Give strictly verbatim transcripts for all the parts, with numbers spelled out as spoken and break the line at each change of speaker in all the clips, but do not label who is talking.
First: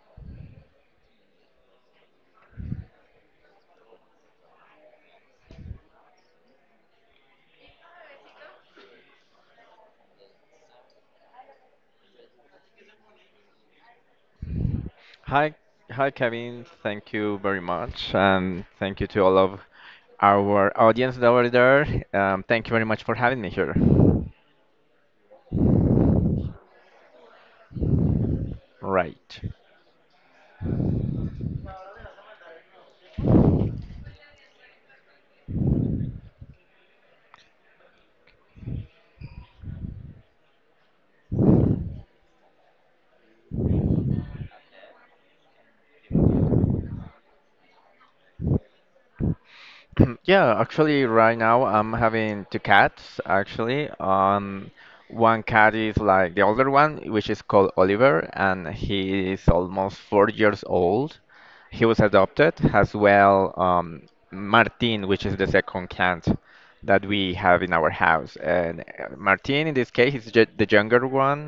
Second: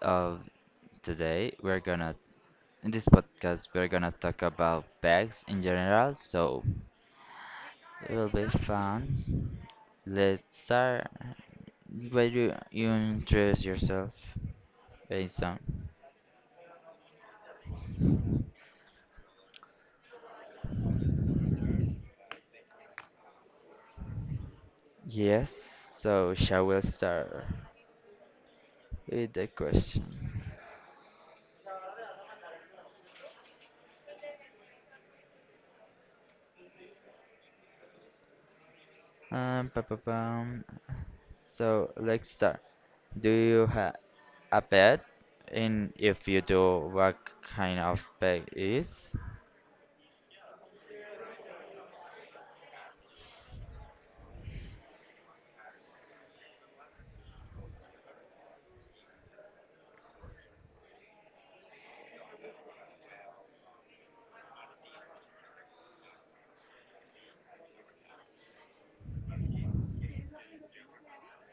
of today, we're gonna in this podcast we're gonna talk about bags in general, so it will be fun. Let's start. Why do you introduce yourself
Hi,
Mason?
hi, Kevin. Thank you very much, and thank you to all of our audience that were there. Um, thank you very much for having me here.
Yes, so shall we start with
Right.
the question? Um, pa pa pam. So let's start. Do you have a pet, and if you do what kind of pet is
Yeah, actually, right now I'm having two cats, actually. Um, one cat is like the older one, which is called Oliver, and he is almost four years old. He was adopted, as well. um, Martin, which is the second cat that we have in our house. And uh, Martin, in this case, is ju the younger one,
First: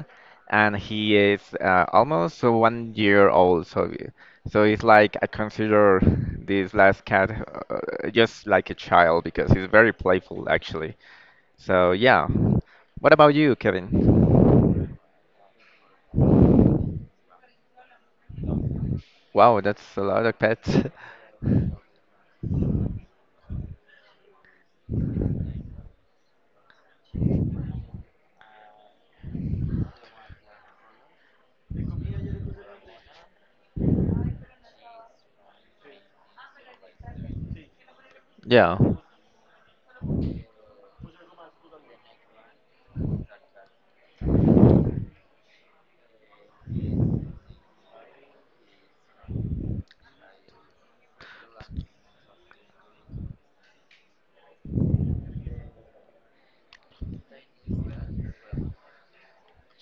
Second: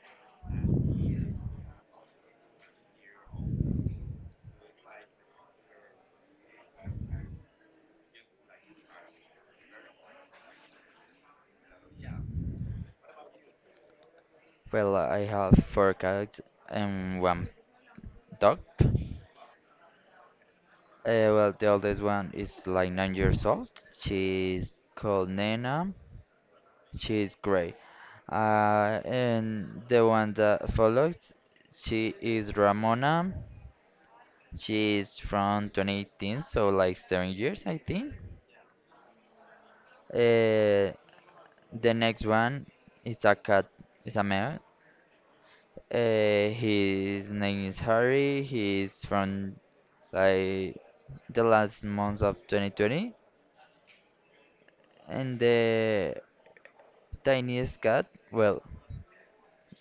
and he is uh, almost one year old. So so it's like I consider this last cat, uh, just like a child because he's very playful actually. So yeah. What about you,
well
Kevin?
I have four cats and one dog uh,
Wow, that's a lot of pets.
well the oldest one is like nine years old. She's called nena. She's gray, uh, and the one that follows, she is ramona. She's from twenty eighteen, so like seven years I think.
Yeah.
uh, the next one is a cat, is a male. Uh, his name is Harry. He's from like the last months of twenty twenty, and the tiniest cat, well,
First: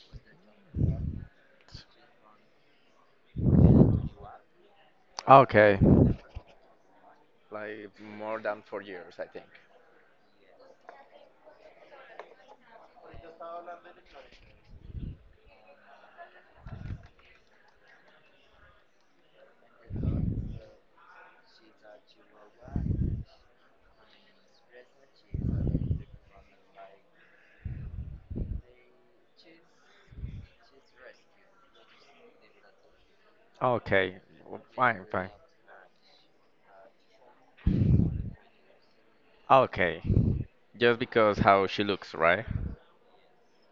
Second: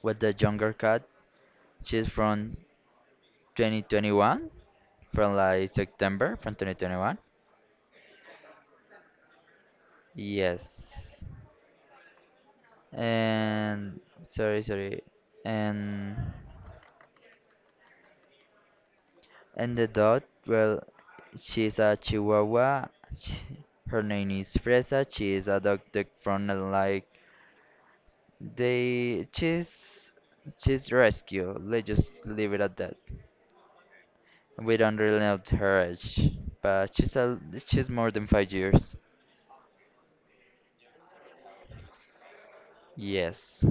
with the younger cat, she's from twenty twenty-one, from like
Okay.
September from twenty twenty-one.
Like more than four years, I think.
Yes, and sorry, sorry, and and the dog, well, she's a Chihuahua. She, her name is Fresa. She is adopted from like, they just just rescue. Let's just leave it at that.
Okay. w-
We don't
Fine,
really
fine.
know her age, but she's a, she's more than five years.
Okay. Just because how she looks, right?
Yes.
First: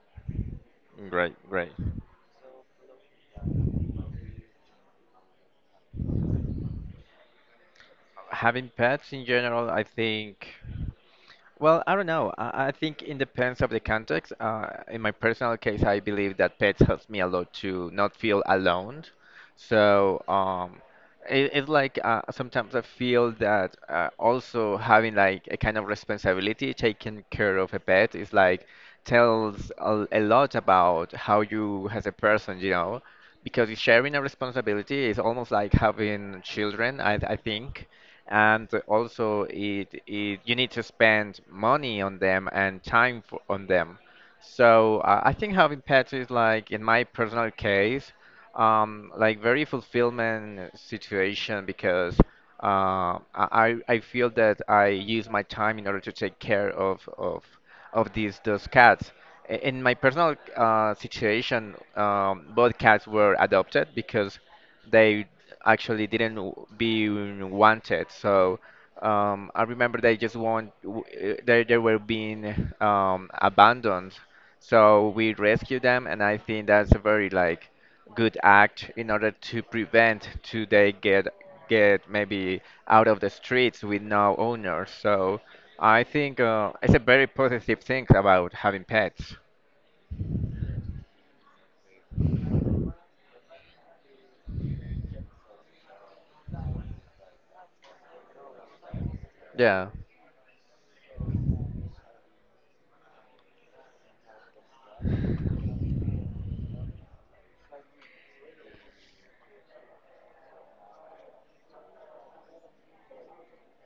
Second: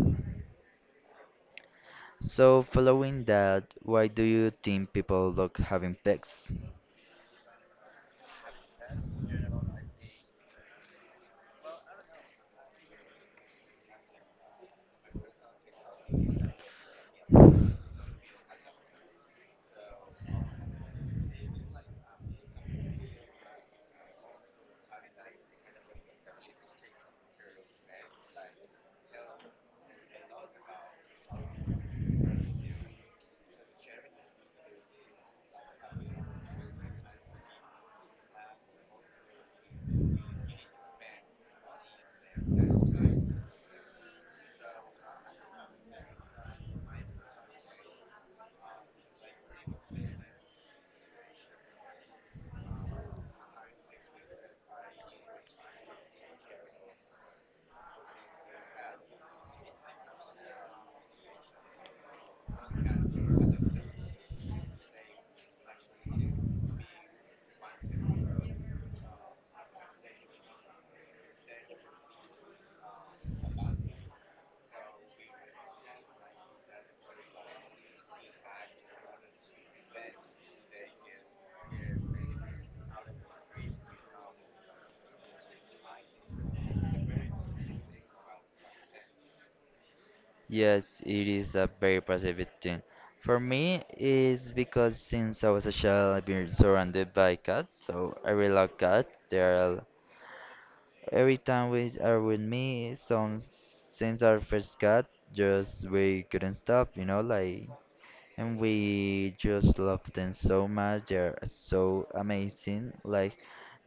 Great, great.
So following that, why do you think people look having pets?
Having pets in general, I think. Well, I don't know. I, I think it depends of the context. Uh, in my personal case, I believe that pets helps me a lot to not feel alone. So um, it, it's like uh, sometimes I feel that uh, also having like a kind of responsibility, taking care of a pet is like tells a, a lot about how you as a person, you know, because it's sharing a responsibility is almost like having children, I, I think. And also, it, it you need to spend money on them and time for, on them. So uh, I think having pets is like, in my personal case, um, like very fulfillment situation because uh, I I I feel that I use my time in order to take care of of of these those cats. I- In my personal uh, situation, um, both cats were adopted because they actually didn't w- be wanted. So um, I remember they just want w- uh, they they were being um, abandoned. So we rescued them, and I think that's a very like good act in order to prevent to they get get maybe out of the streets with no owner. So I think uh, it's a very positive thing about having pets.
Yes, it is a very positive thing. For me, it's because since I was a child, I've been surrounded by cats, so I really love cats. They are
Yeah,
every time we are with me, some since our first cut, just we couldn't stop, you know, like, and we just love them so much. They're so amazing. Like,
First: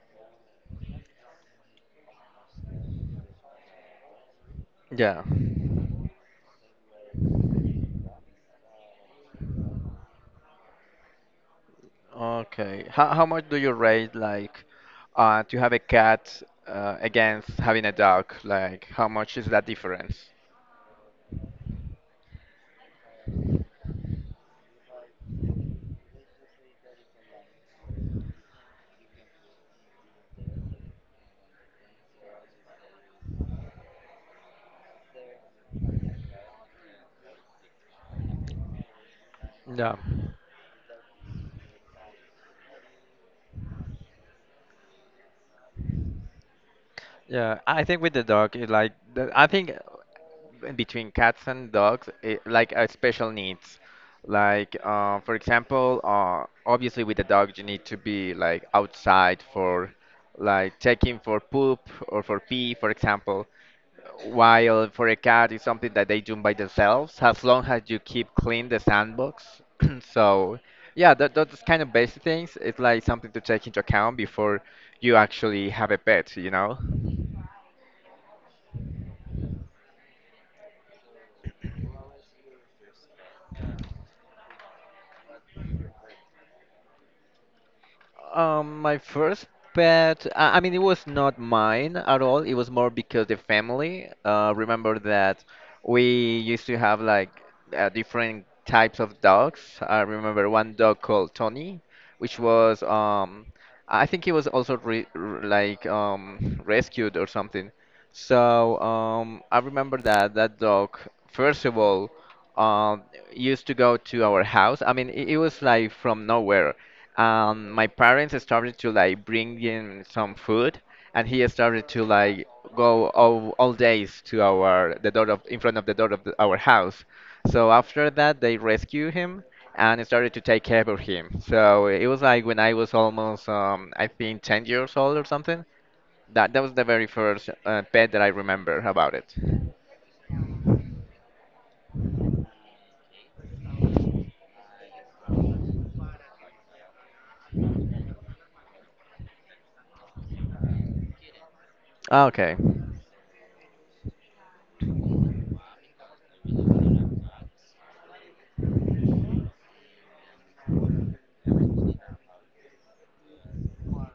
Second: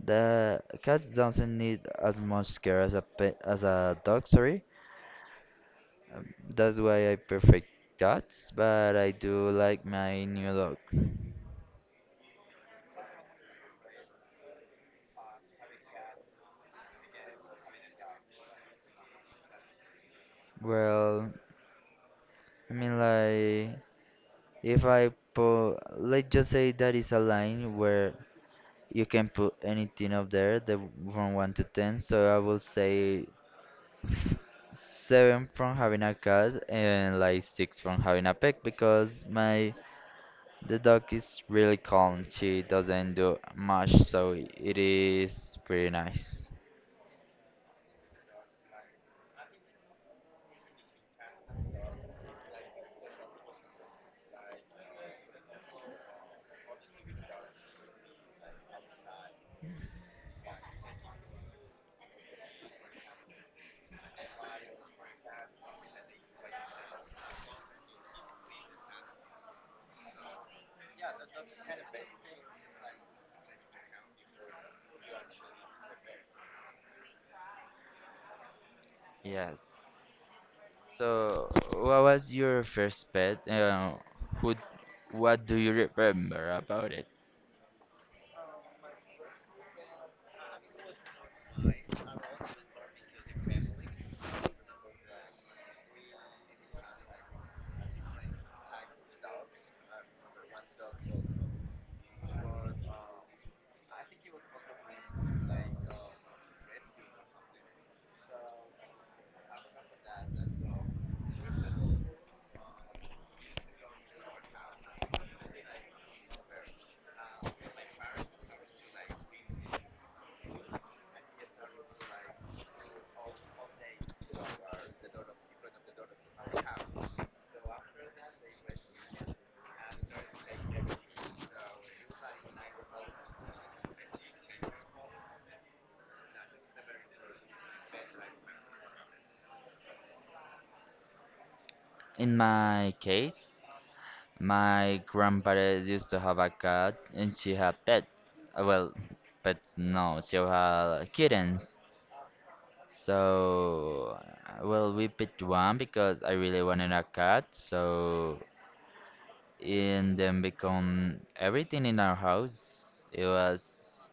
the cats doesn't need as much care as a pet, as a dog. Sorry,
yeah.
Um, that's why I perfect cats, but I do like my new dog.
Okay. How how much do you rate like uh to have a cat uh, against having a dog? Like how much is that difference?
Well, I mean, like, if I put, let's just say that is a line where you can put anything up there the, from one to ten. So I will say seven from having a cat and like six from having a pet because my
Yeah,
the dog is really calm. She doesn't do much, so it is pretty nice.
yeah. I think with the dog, it like the, I think uh, between cats and dogs, it, like uh, special needs. Like uh, for example, uh, obviously with the dog you need to be like outside for like taking for poop or for pee, for example. While for a cat, it's something that they do by themselves, as long as you keep clean the sandbox. So, yeah, that, those kind of basic things, it's like something to take into account before you actually have a pet, you know?
Yes. So what was your first pet? Uh, who, what do you remember about it?
Um, my first pet, I I mean, it was not mine at all. It was more because the family. Uh, remember that we used to have like uh, different types of dogs. I remember one dog called Tony, which was um, I think he was also re r like um rescued or something. So um, I remember that that dog, first of all, um, used to go to our house. I mean, it, it was like from nowhere. Um, my parents started to like bring in some food, and he started to like go all, all days to our the door of in front of the door of the, our house. So after that, they rescued him and started to take care of him. So it was like when I was almost um, I think ten years old or something. That that was the very first uh, pet that I remember about it.
In my case, my grandparents used to have a cat and she had pets. Uh, Well, pets no, she had kittens.
Okay,
So, uh, well, we picked one because I really wanted a cat. So, and then become everything in our house. It was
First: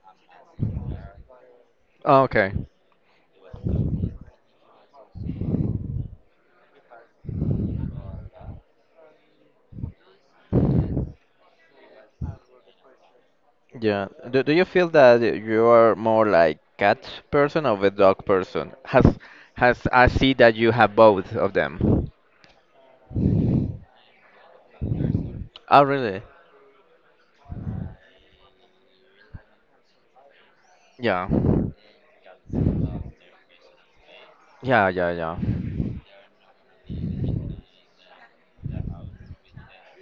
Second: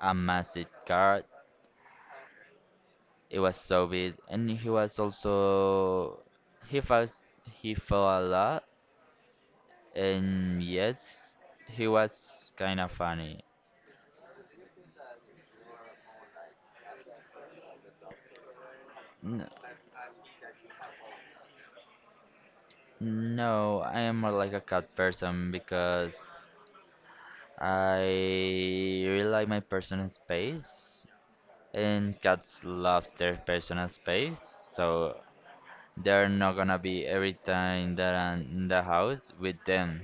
a massive cat.
okay.
It was so big, and he was also he felt he fell a lot, and yes, he was kind of funny.
Yeah. Do, do you feel that you are more like cat person or the dog person? Has has I see that you have both of them.
No, I am more like a cat person
Oh, really?
because I really like my personal space,
Yeah.
and cats love their personal space,
Yeah, yeah,
so
yeah.
they're not gonna be every time that I'm in the house with them.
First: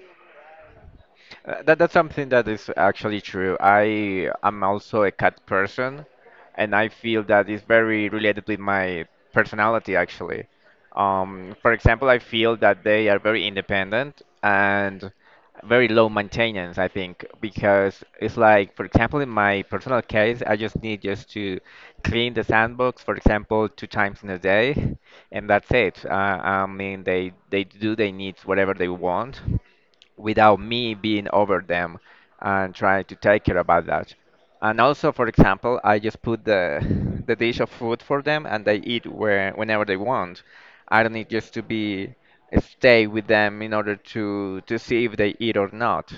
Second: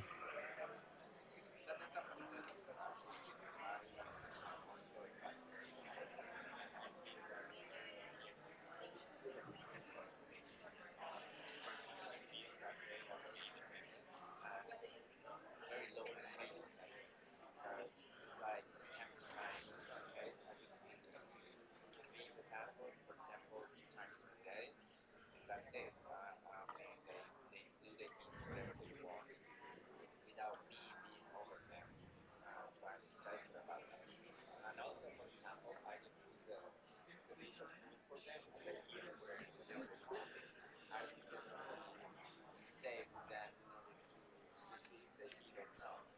Uh, That that's something that is actually true. I am also a cat person, and I feel that is very related with my personality actually. Um, for example, I feel that they are very independent and very low maintenance, I think, because it's like, for example, in my personal case, I just need just to clean the sandbox, for example, two times in a day, and that's it. Uh, I mean, they they do their needs whatever they want without me being over them and trying to take care about that. And also, for example, I just put the the dish of food for them and they eat where, whenever they want. I don't need just to be uh, stay with them in order to to see if they eat or not.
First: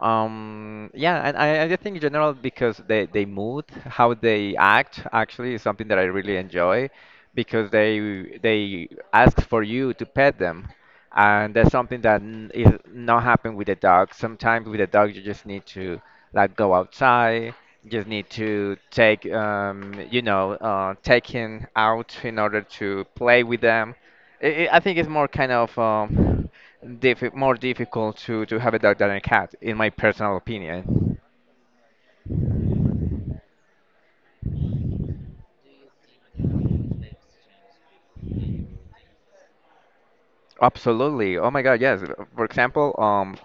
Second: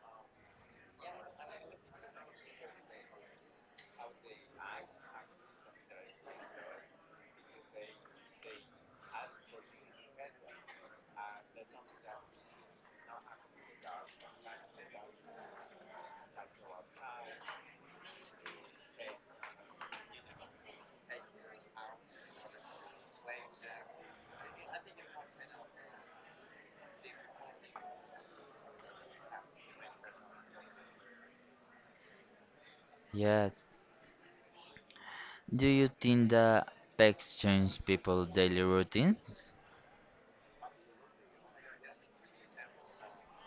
Um, yeah, and I, I just think in general because they they mood, how they act actually is something that I really enjoy because they they ask for you to pet them, and that's something that n- is not happen with a dog. Sometimes with a dog, you just need to like go outside. You just need to take, um, you know, uh, take him out in order to play with them. I I I think it's more kind of um, diffi- more difficult to, to have a dog than a cat, in my personal opinion.
Yes. Do you think that pets change people's daily routines?
Absolutely. Oh my God, yes. For example, um,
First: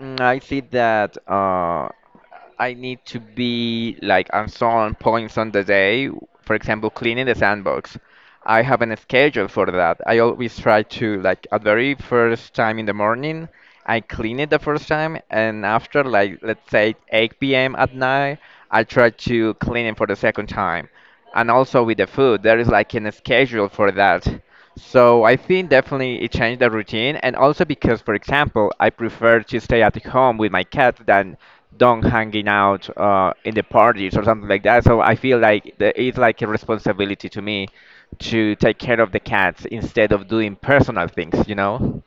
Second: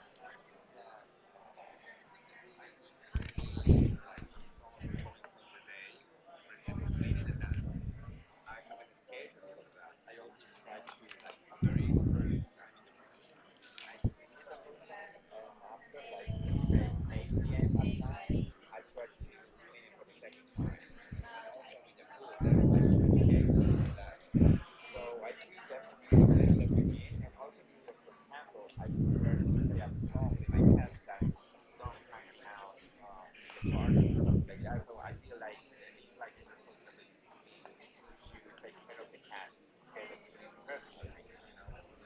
Mm, I see that uh, I need to be like on some points on the day, for example, cleaning the sandbox. I have a schedule for that. I always try to like at very first time in the morning, I clean it the first time, and after like let's say eight p m at night, I try to clean it for the second time. And also with the food, there is like a schedule for that. So I think definitely it changed the routine, and also because, for example, I prefer to stay at home with my cat than don't hanging out uh, in the parties or something like that. So I feel like the, it's like a responsibility to me to take care of the cats instead of doing personal things, you know?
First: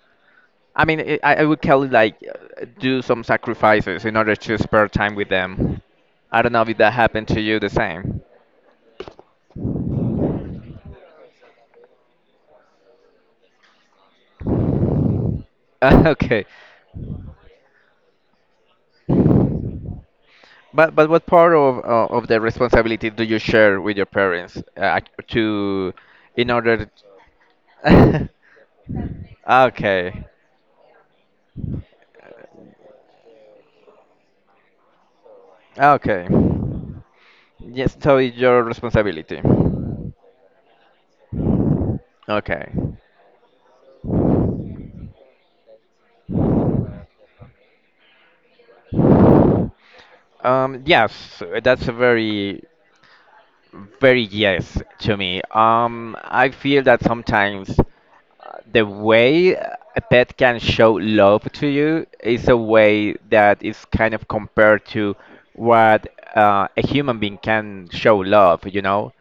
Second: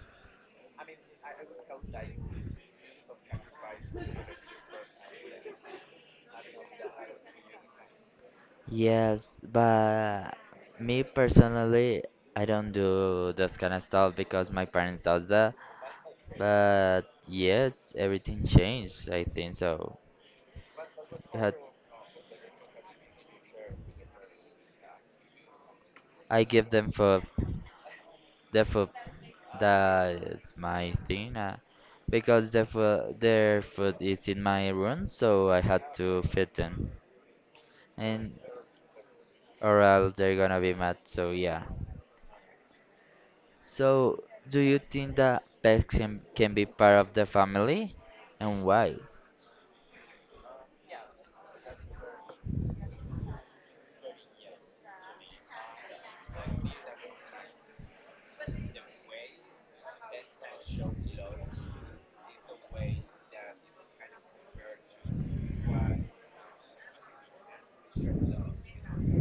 I mean, it, I, I would call it like uh, do some sacrifices in order to spare time with them. I don't know if that happened to you the same.
Yes, but me personally, I don't do this kind of stuff because my parents does that.
Okay.
But yes, everything changed, I think so.
But but what part
Had-
of uh, of the responsibility do you share with your parents uh, to
I
in
give them
order
for the food. That
Okay.
is my thing, uh, because the food, their food is in my room, so I had to
Okay.
feed them,
Yes, so
and
it's your responsibility.
or else they're gonna be mad. So yeah.
Okay.
So do you think that pets can, can be part of the family, and why?
Um yes, that's a very very yes to me. Um I feel that sometimes the way a pet can show love to you is a way that is kind of compared to what uh, a human being can show love, you know?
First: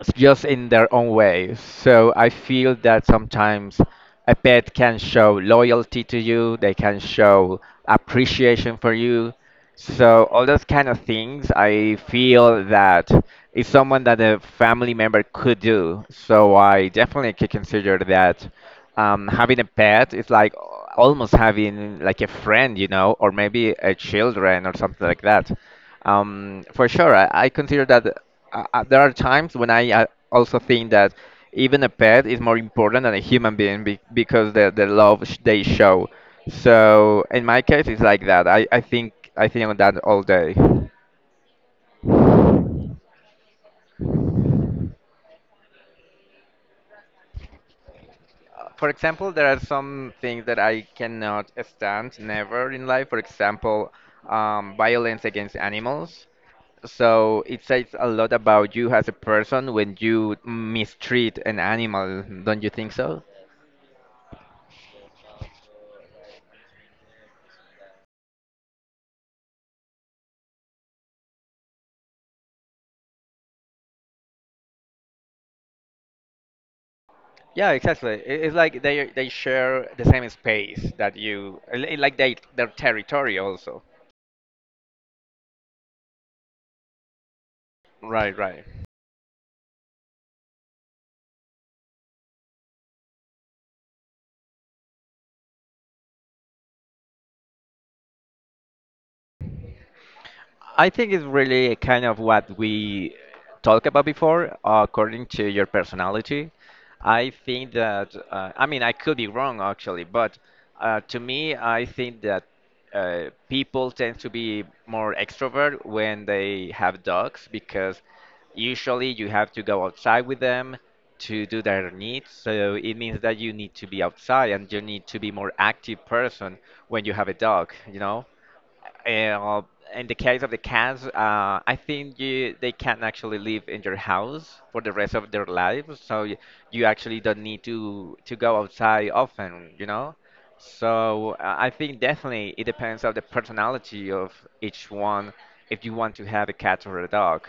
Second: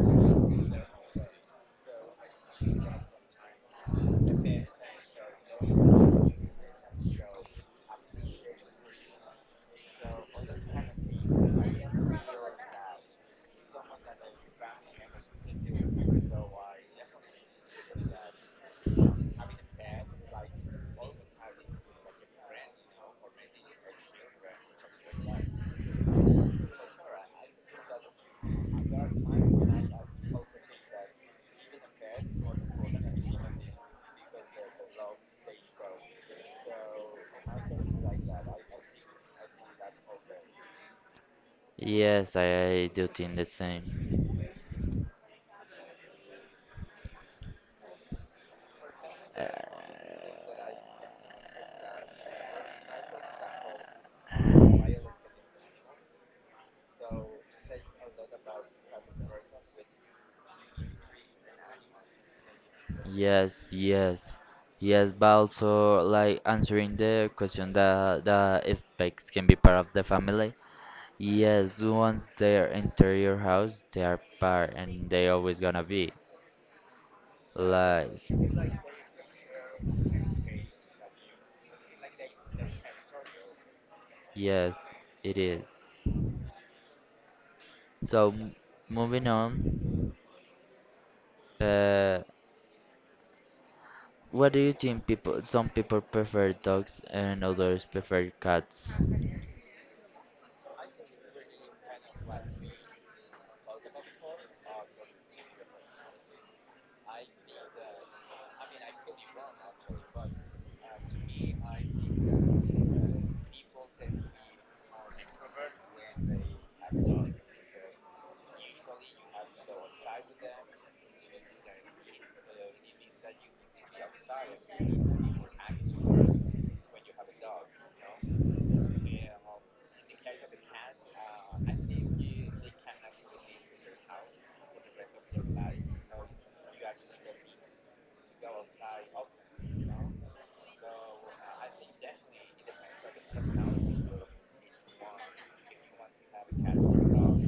s- Just in their own way. So I feel that sometimes a pet can show loyalty to you, they can show appreciation for you. So all those kind of things, I feel that is someone that a family member could do. So I definitely could consider that um, having a pet is like almost having like a friend, you know, or maybe a children or something like that. Um, for sure, I, I consider that uh, uh, there are times when I uh, also think that even a pet is more important than a human being be because the the love sh they show. So in my case, it's like that. I, I think I think on that all day. Uh,
Yes, I do think the same.
For example, there
Uh,
are some things that I cannot stand never in life. For example, um, violence against animals. So it says a lot about you as a person when you mistreat an animal, don't you think so?
Yes, yes, yes, but also like answering the question that that if pets can be part of the family. Yes, once they are enter your house, they are part, and they always gonna be.
Yeah, exactly.
Like,
I- It's like they they share the same space that you, li- like they their territory also.
yes, it is. So
Right,
m-
right.
Moving on, uh, what do you think people? Some people prefer dogs and others prefer cats.
I think it's really kind of what we talked about before, according to your personality. I think that, uh, I mean, I could be wrong actually, but uh, to me, I think that uh, people tend to be more extrovert when they have dogs because usually you have to go outside with them to do their needs. So it means that you need to be outside and you need to be more active person when you have a dog, you know? Uh, in the case of the cats, uh, I think you, they can actually live in your house for the rest of their lives, so you, you actually don't need to to go outside often, you know? So I I think definitely it depends on the personality of each one if you want to have a cat or a dog.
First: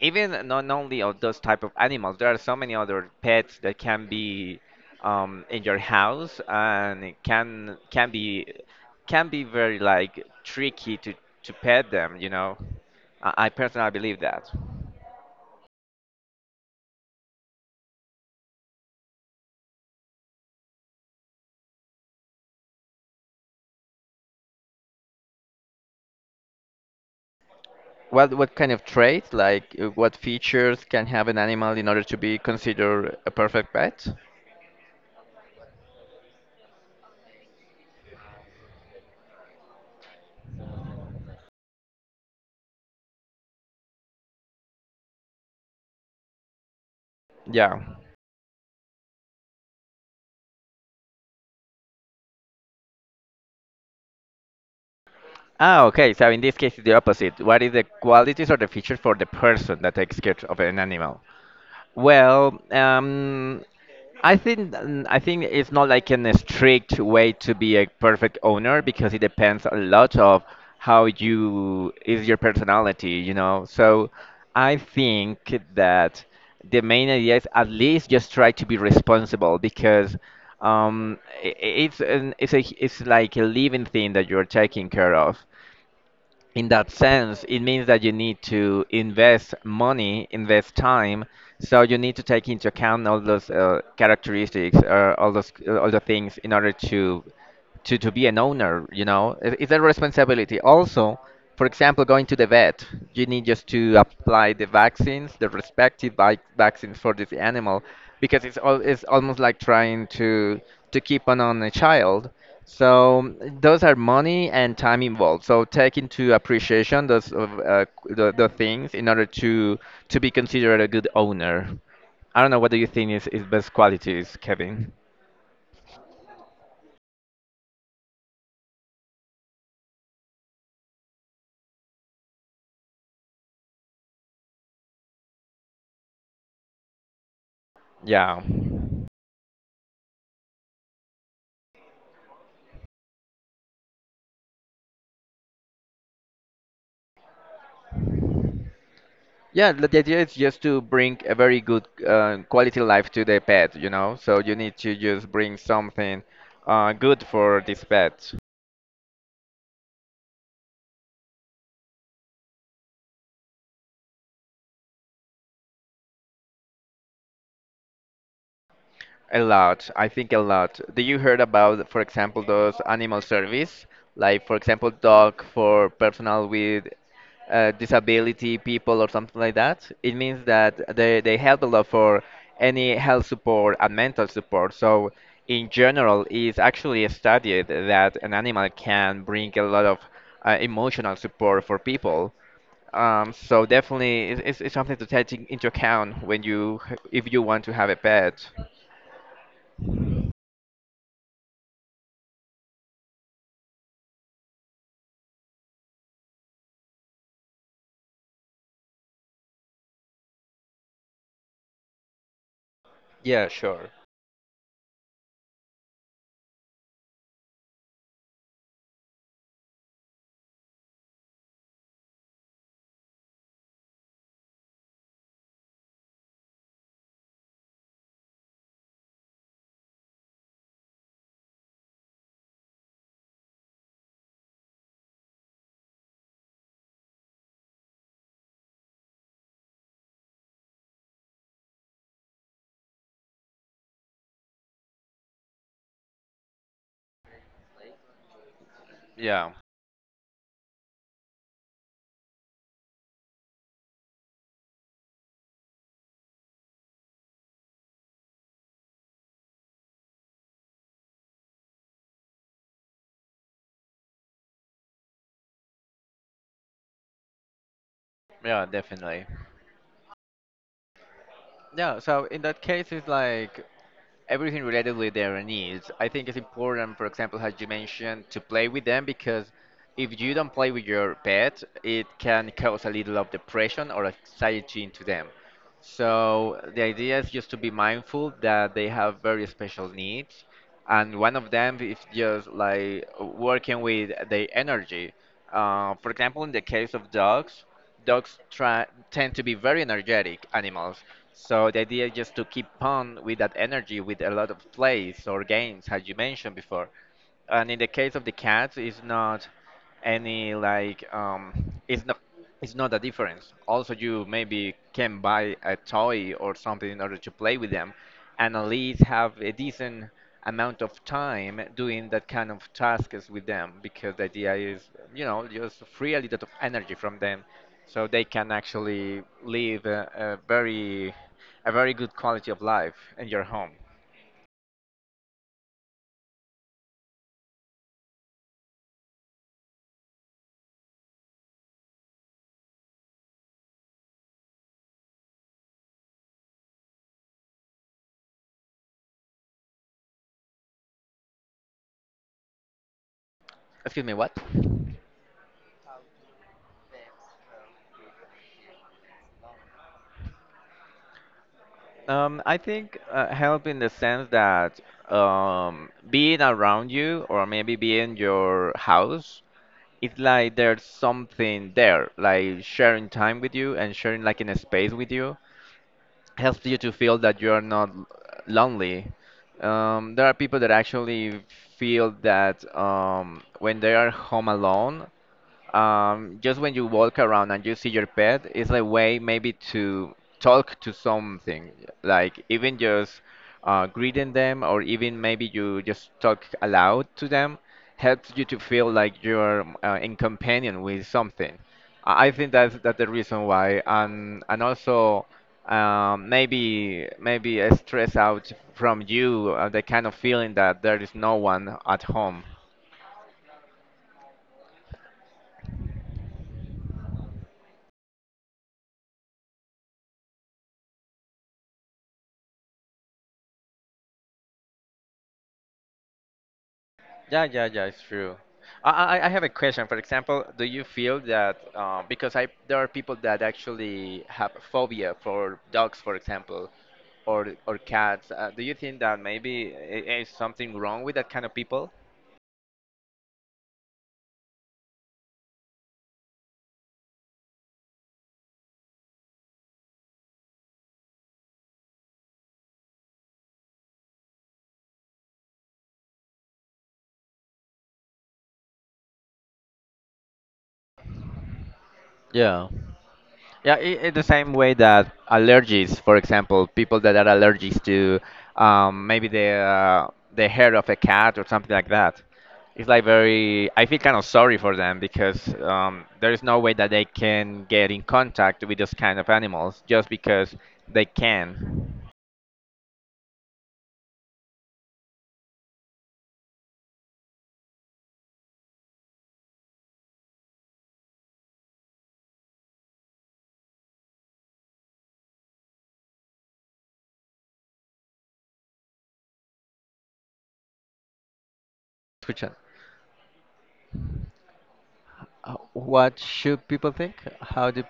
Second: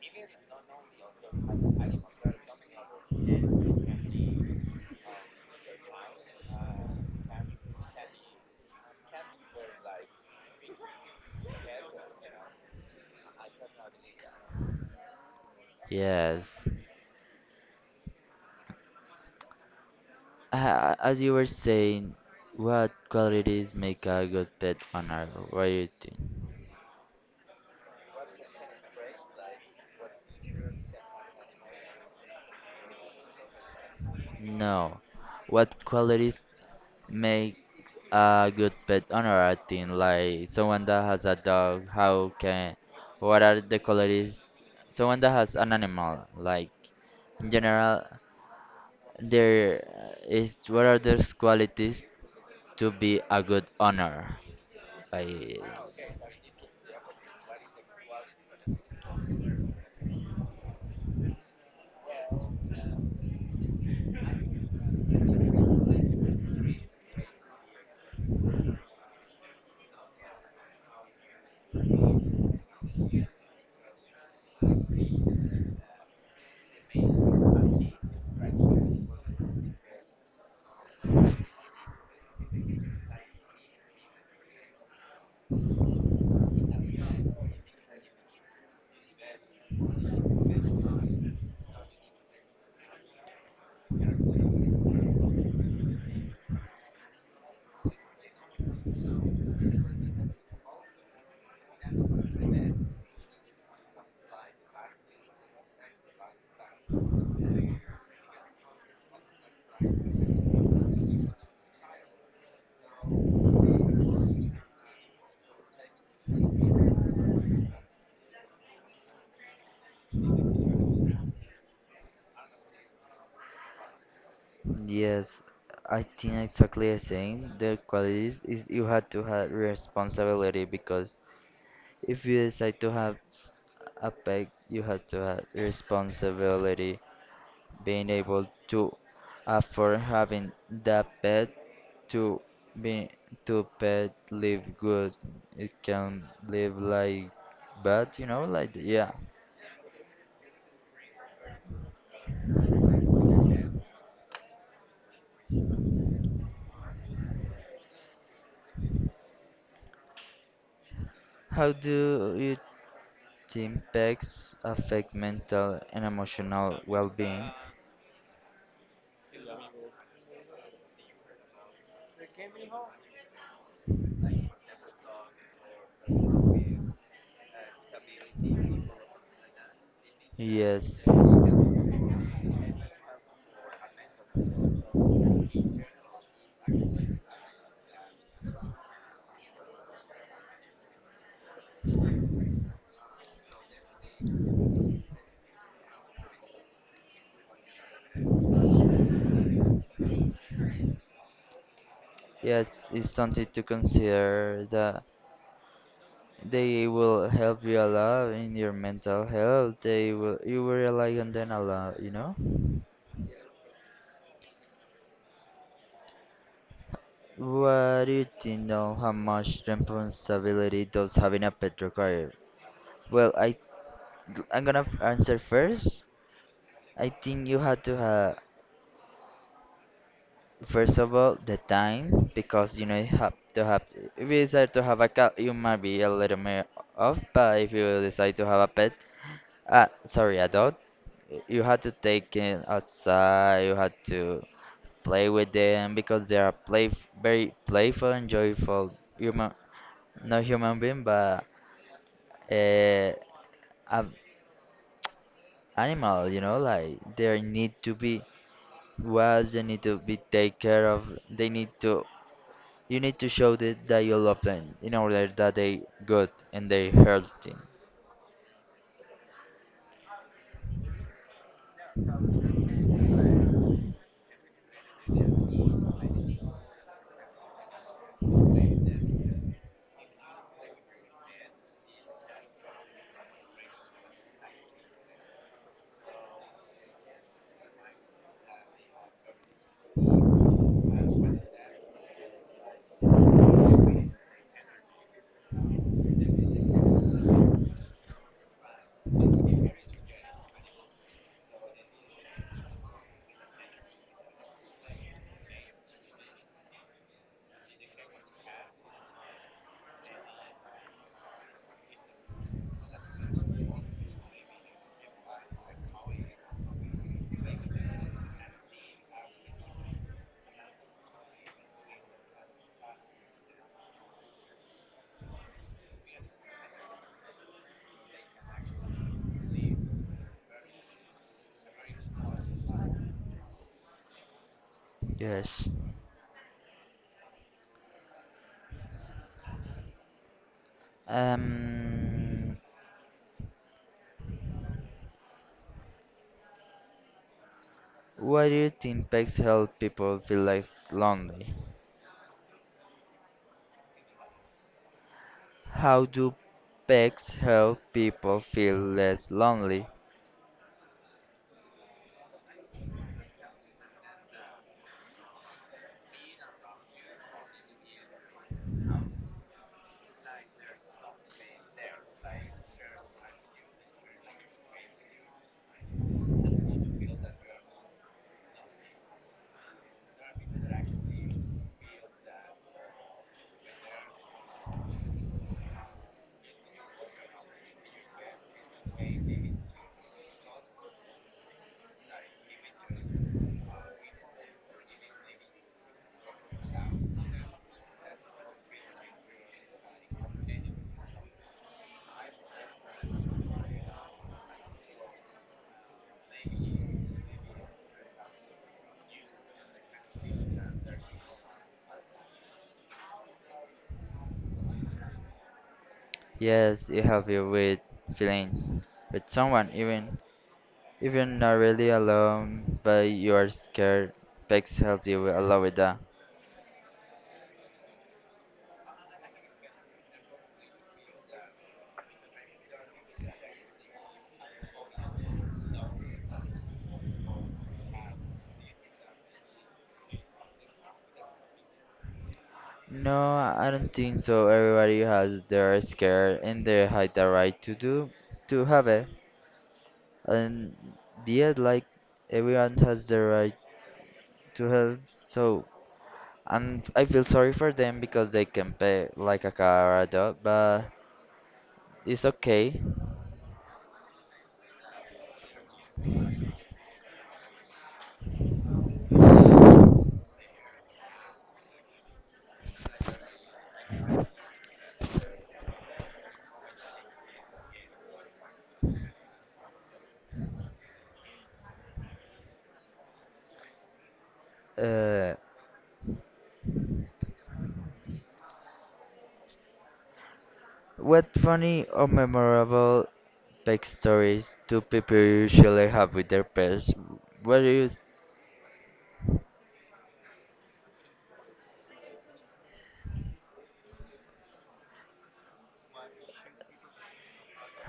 Even not only of those type of animals, there are so many other pets that can be um, in your house and it can can be can be very like tricky to to pet them, you know. I, I personally believe that.
Yes. Uh, as you were saying, what qualities make a good pet owner? What do you think?
What what kind of traits, like uh, what features can have an animal in order to be considered a perfect pet?
No. What qualities make a good pet owner? I think like someone that has a dog. How can? What are the qualities? Someone that has an animal, like in
Yeah.
general. There is what are those qualities to be a good owner? I
Ah, okay. So in this case, it's the opposite. What is the qualities or the features for the person that takes care of an animal? Well, um, I think mm, I think it's not like an strict way to be a perfect owner because it depends a lot of how you is your personality, you know. So I think that the main idea is at least just try to be responsible because um, i- i- it's an, it's a it's like a living thing that you're taking care of in that sense, it means that you need to invest money, invest time. So you need to take into account all those uh, characteristics, uh, all those all the things in order to to to be an owner you know it, it's a responsibility also for example going to the vet you need just to apply the vaccines the respective vi- vaccines for this animal because it's all it's almost like trying to to keep on on a child. So those are money and time involved, so take into appreciation those of uh, the, the things in order to to be considered a good owner. I don't know what do you think is, is best qualities, Kevin?
yes, I think exactly the same. The qualities is you have to have responsibility because if you decide to have s- a pet, you have to have responsibility, being
Yeah.
able to afford having that pet to be to pet live good. It can live like bad, you know, like yeah.
Yeah, the the idea is just to bring a very good uh, quality life to the pet, you know. So you need to just bring something uh, good for this pet.
How do its impacts affect mental and emotional well-being?
A lot, I think a lot. Do you heard about, for example, those animal service, like for example, dog for personal with uh, disability people or something like that? It means that
Yes,
they they help a lot for any health support and mental support. So in general, it's actually studied that an animal can bring a lot of uh, emotional support for people. Um, so definitely, it's, it's it's something to take in- into account when you if you want to have a pet.
yes, it's something to consider that they will help you a lot in your mental health. They will, you will rely on them a lot, you know?
Yeah, sure.
What do you think of how much responsibility does having a pet require? Well, I I'm gonna f- answer first. I think you have to have first of all, the time, because you know you have to have. If you decide to have a cat, you might be a little more off. But if you decide to have a pet, uh, sorry, a dog, you have to take it outside. You have to play with them because they are play very playful and joyful human,
Yeah,
not human being, but uh, a animal. You know, like they need to be watched. They need to be take care of. They need to you need to show that, that you love them in order that they good and they healthy.
yeah, definitely. Yeah, so in that case, it's like everything related with their needs. I think it's important, for example, as you mentioned, to play with them because if you don't play with your pet, it can cause a little of depression or anxiety into them. So the idea is just to be mindful that they have very special needs, and one of them is just like working with their energy. Uh, for example, in the case of dogs, dogs try, tend to be very energetic animals, so the idea is just to keep on with that energy with a lot of plays or games, as you mentioned before. And in the case of the cats, it's not any like um it's not it's not a difference also. You maybe can buy a toy or something in order to play with them and at least have a decent amount of time doing that kind of tasks with them, because the idea is, you know, just free a little of energy from them so they can actually live a, a very a very good quality of life in your home.
Yes. Um, why do you think pets help people feel less lonely?
Excuse me, what?
How do pets help people feel less lonely?
Um, I think uh, help in the sense that um, being around you or maybe being your house, it's like there's something there, like sharing time with you and sharing like in a space with you helps you to feel that you are not l- lonely. Um, there are people that actually feel that um, when they are home alone, um, just when you walk around and you see your pet, it's a way maybe to talk to something, like even just uh, greeting them, or even maybe you just talk aloud to them, helps you to feel like you're uh, in companion with something. I I think that's that's the reason why, and and also um, maybe maybe a stress out from you, uh, the kind of feeling that there is no one at home.
Yes, it helps you with feeling with someone, even if you're not really alone, but you are scared. Pets help you with- a lot with that.
Yeah, yeah, yeah, it's true. I, I I have a question. For example, do you feel that uh, because I, there are people that actually have phobia for dogs, for example, or or cats. Uh, do you think that maybe i- is something wrong with that kind of people?
No, I don't think so. Everybody has their scare and they have the right to do to have it. And yeah, like everyone has the right to help. So and I feel sorry for them because they can pay like a car adult, but it's
Yeah.
okay.
Yeah, i i- the same way that allergies, for example, people that are allergic to um, maybe the uh, the hair of a cat or something like that. It's like very. I feel kind of sorry for them because um, there is no way that they can get in contact with those kind of animals just because they can.
Uh, what funny or memorable pet stories do people usually have with their pets? What do you?
Escucha, uh, what should people think? How do,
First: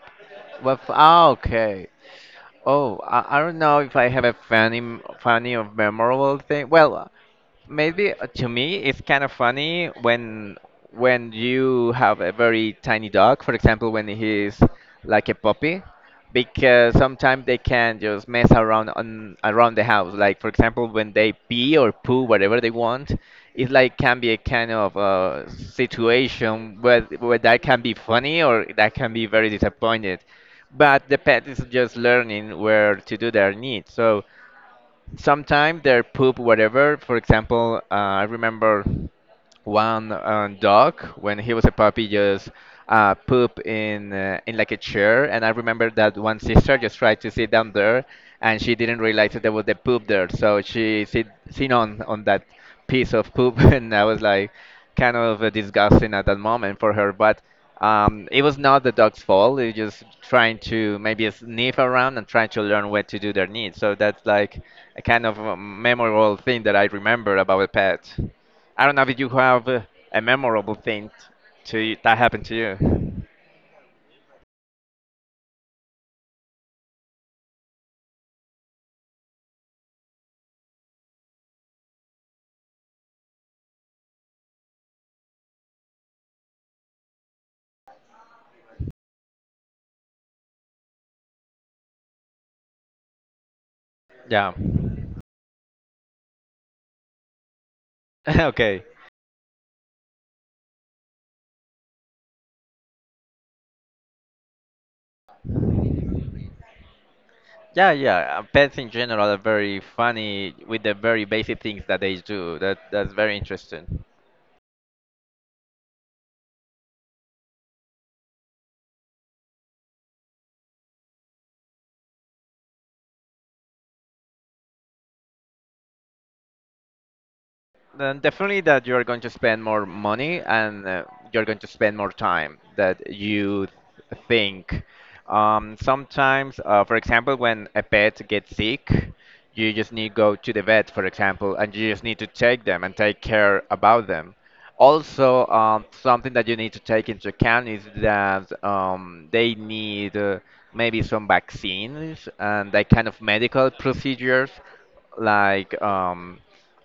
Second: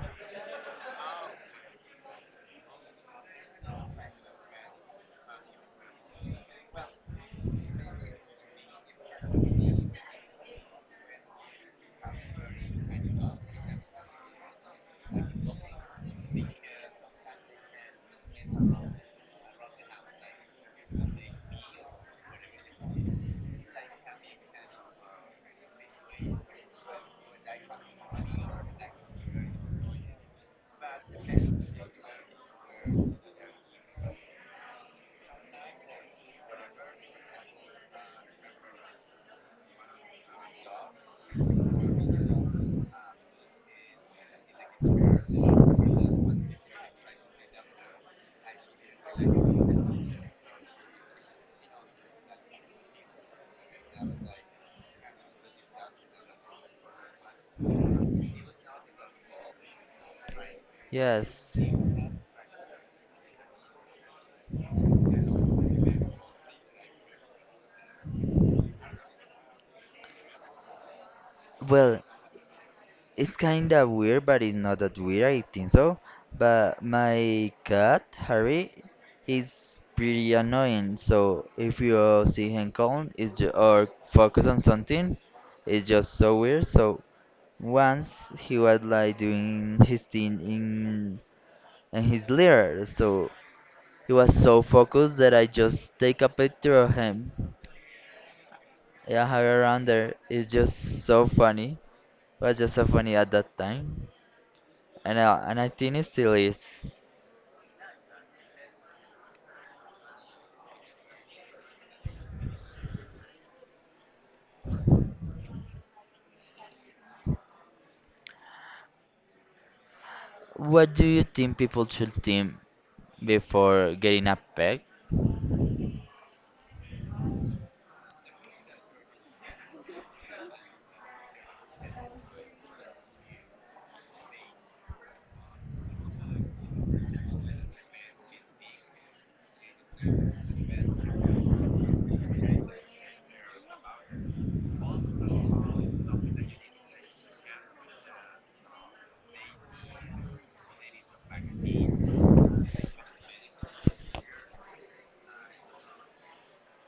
what, f- ah, okay. Oh, I, I don't know if I have a funny, m- funny or memorable thing. Well, maybe uh, to me it's kind of funny when when you have a very tiny dog, for example, when he's like a puppy, because sometimes they can just mess around on around the house. Like for example, when they pee or poo, whatever they want, it like can be a kind of uh, situation where where that can be funny or that can be very disappointed. But the pet is just learning where to do their needs. So sometimes their poop whatever, for example, uh, I remember one uh, dog when he was a puppy just uh, poop in uh, in like a chair, and I remember that one sister just tried to sit down there and she didn't realize that there was the poop there, so she sit seen on on that piece of poop and I was like kind of uh, disgusting at that moment for her, but um, it was not the dog's fault. They were just trying to maybe
Yes.
sniff around and trying to learn where to do their needs. So that's like a kind of a memorable thing that I remember about a pet. I don't know if you have uh, a memorable thing to
Well,
you, that happened to you.
it's kinda weird, but it's not that weird, I think so. But my cat, Harry, he's pretty annoying. So if you see him calm it's ju- or focus on something, it's just so weird. So once he was like doing his thing in, in his litter, so he was
Yeah.
so focused that I just take a picture of him.
Okay.
Yeah, hang around there. It's just so funny. It was just so funny at that time. And I, and I think it's still is.
Yeah, yeah. uh, Pets in general are very funny with the very basic things that they do. That that's very interesting.
What do you think people should think before getting a pet?
Then definitely that you're going to spend more money and uh, you're going to spend more time that you think. Um, sometimes, uh, for example, when a pet gets sick, you just need to go to the vet, for example, and you just need to take them and take care about them. Also, um, something that you need to take into account is that um, they need uh, maybe some vaccines and that kind of medical procedures like um,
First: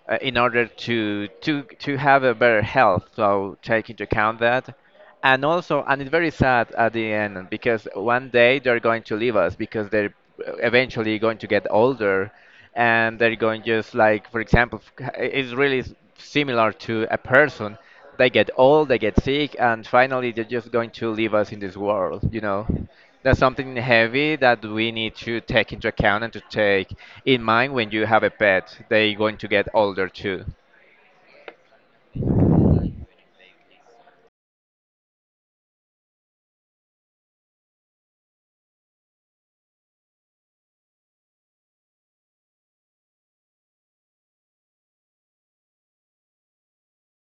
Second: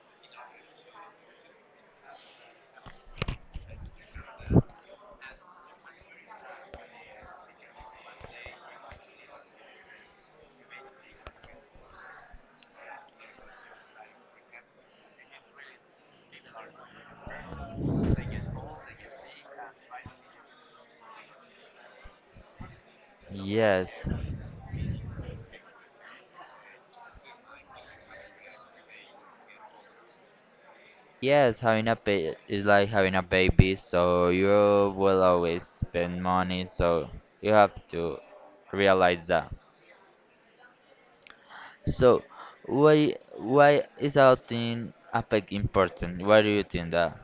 uh, in order to to to have a better health. So take into account that, and also, and it's very sad at the end because one day they're going to leave us because they're eventually going to get older, and they're going just like for example f- it's really s- similar to a person. They get old, they get sick, and finally they're just going to leave us in this world, you know. That's something
Yes.
heavy that we need to take into account and to take in mind when you have a pet. They're going to get older too.
Yes, having a pet is like having a baby, so you will always spend money, so you have to realize that. So, why why is adopting a pet important? Why do you think that?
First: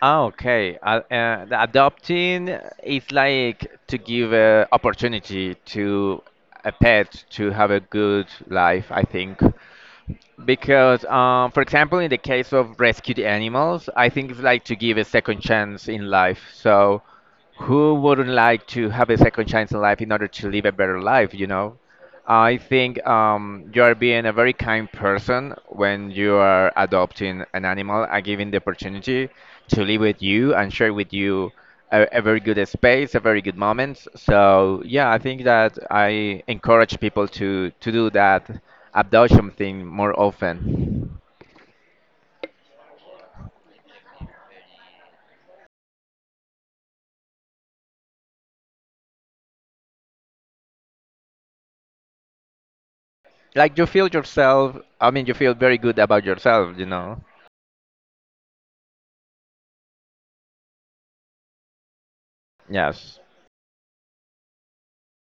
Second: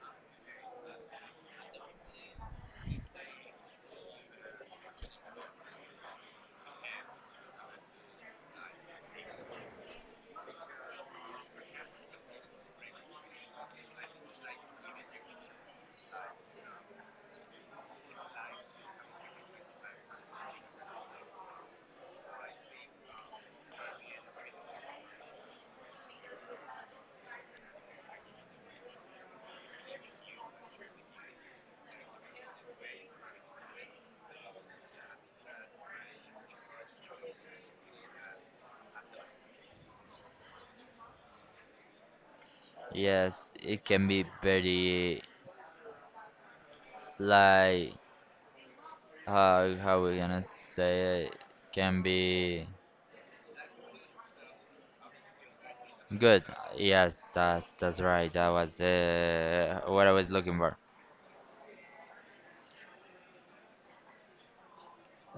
Ah, okay. Uh, uh, the adopting is like to give a opportunity to a pet to have a good life, I think. Because, um, for example, in the case of rescued animals, I think it's like to give a second chance in life. So, who wouldn't like to have a second chance in life in order to live a better life, you know? I think um, you are being a very kind person when you are adopting an animal and giving the opportunity to live with you and share with you a, a very good space, a very good moment. So yeah, I think that I encourage people to to do that adoption thing more often.
Yes, it can be very like uh, how we gonna say it can be
Like you feel yourself, I mean, you feel very good about
good.
yourself, you know.
Yes, that's that's right. That was uh, what I was looking for.
Yes.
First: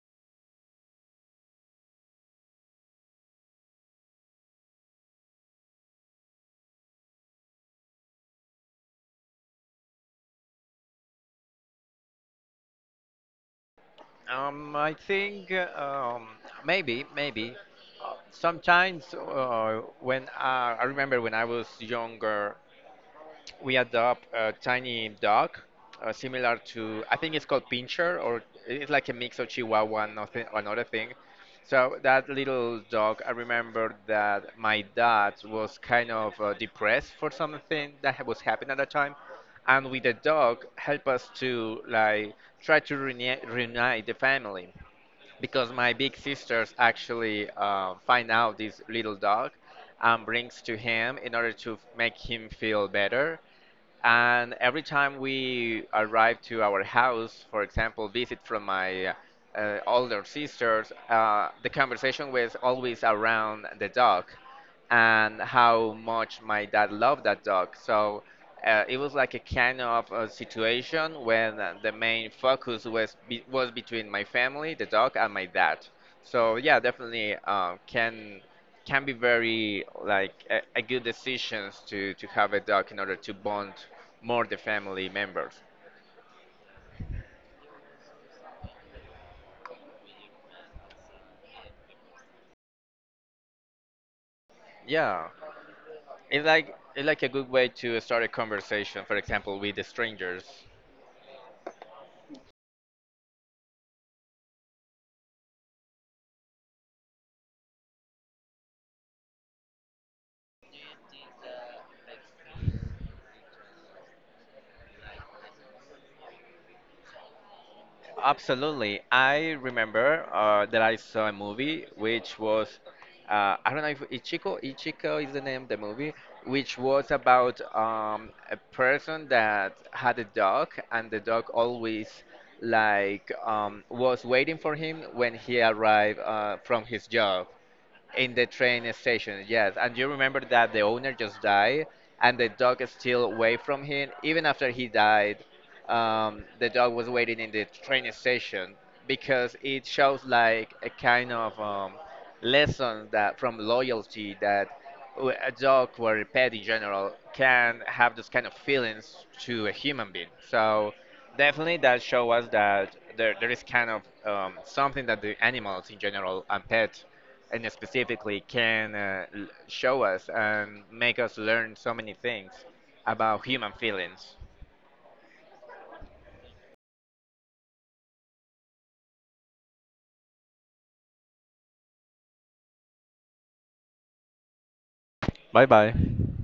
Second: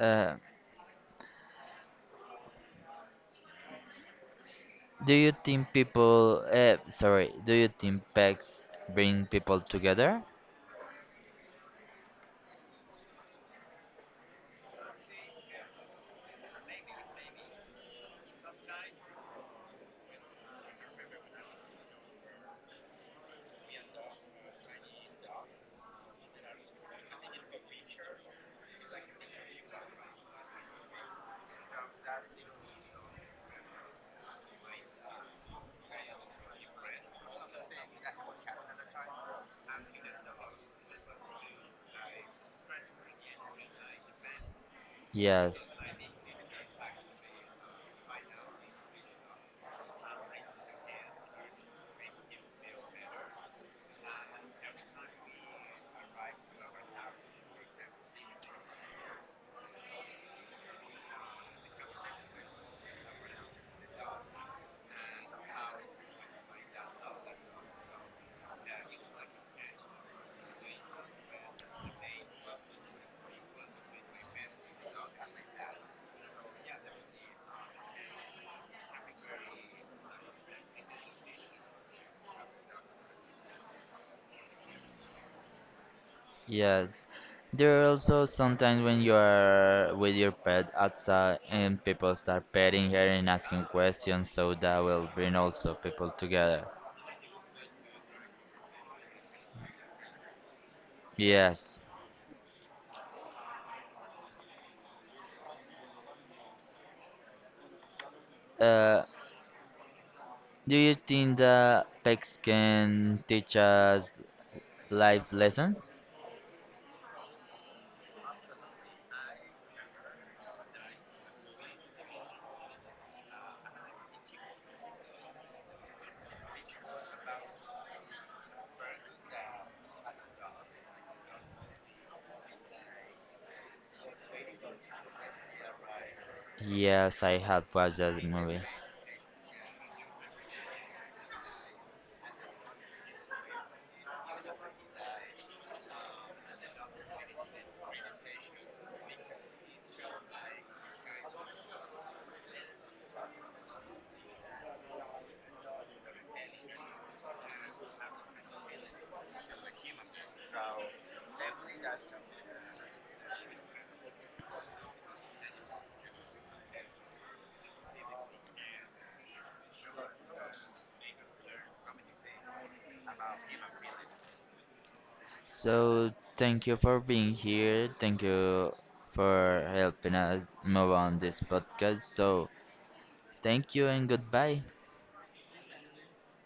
Uh, do you think people? Uh, sorry. Do you think pets bring people together?
Um, I think uh, um, maybe, maybe. Uh, Sometimes uh, when uh, I remember when I was younger, we adopt a tiny dog, uh, similar to, I think it's called Pinscher, or it's like a mix of Chihuahua and nothing, another thing. So that little dog, I remember that my dad was kind of uh, depressed for something that ha- was happening at the time, and with the dog, help us to like try to rene- reunite the family
Yes.
because my big sisters actually uh, find out this little dog and brings to him in order to make him feel better. And every time we arrive to our house, for example, visit from my uh, older sisters, uh, the conversation was always around the dog and how much my dad loved that dog. So uh, it was like a kind of uh situation when uh, the main focus was be- was between my family, the dog, and my dad. So yeah, definitely uh, can can be very like a, a good decisions to to have a dog in order to bond more the family members.
Yes. There are also sometimes when you are with your pet outside and people start petting her and asking questions, so that will
Yeah,
bring also people
it's
together.
like it's like a good way to start a conversation, for example, with the strangers.
Yes. Uh, do you think that pets can teach us life lessons?
Absolutely. I remember uh, that I saw a movie which was, uh, I don't know if Ichiko, Ichiko is the name of the movie, which was about um, a person that had a dog and the dog always like um, was waiting for him when he arrived uh, from his
Yes, I
job
have watched that
in the
movie.
train station. Yes, and you remember that the owner just died, and the dog is still away from him. Even after he died, um, the dog was waiting in the train station because it shows like a kind of um, lesson that from loyalty that w- a dog or a pet in general can have those kind of feelings to a human being. So definitely, that show us that there, there is kind of um, something that the animals in general and pets, and specifically, can uh, l- show us and make us learn so many things about human feelings.
So thank you for being here. Thank you for helping us move on this podcast. So thank you and goodbye.
Bye bye.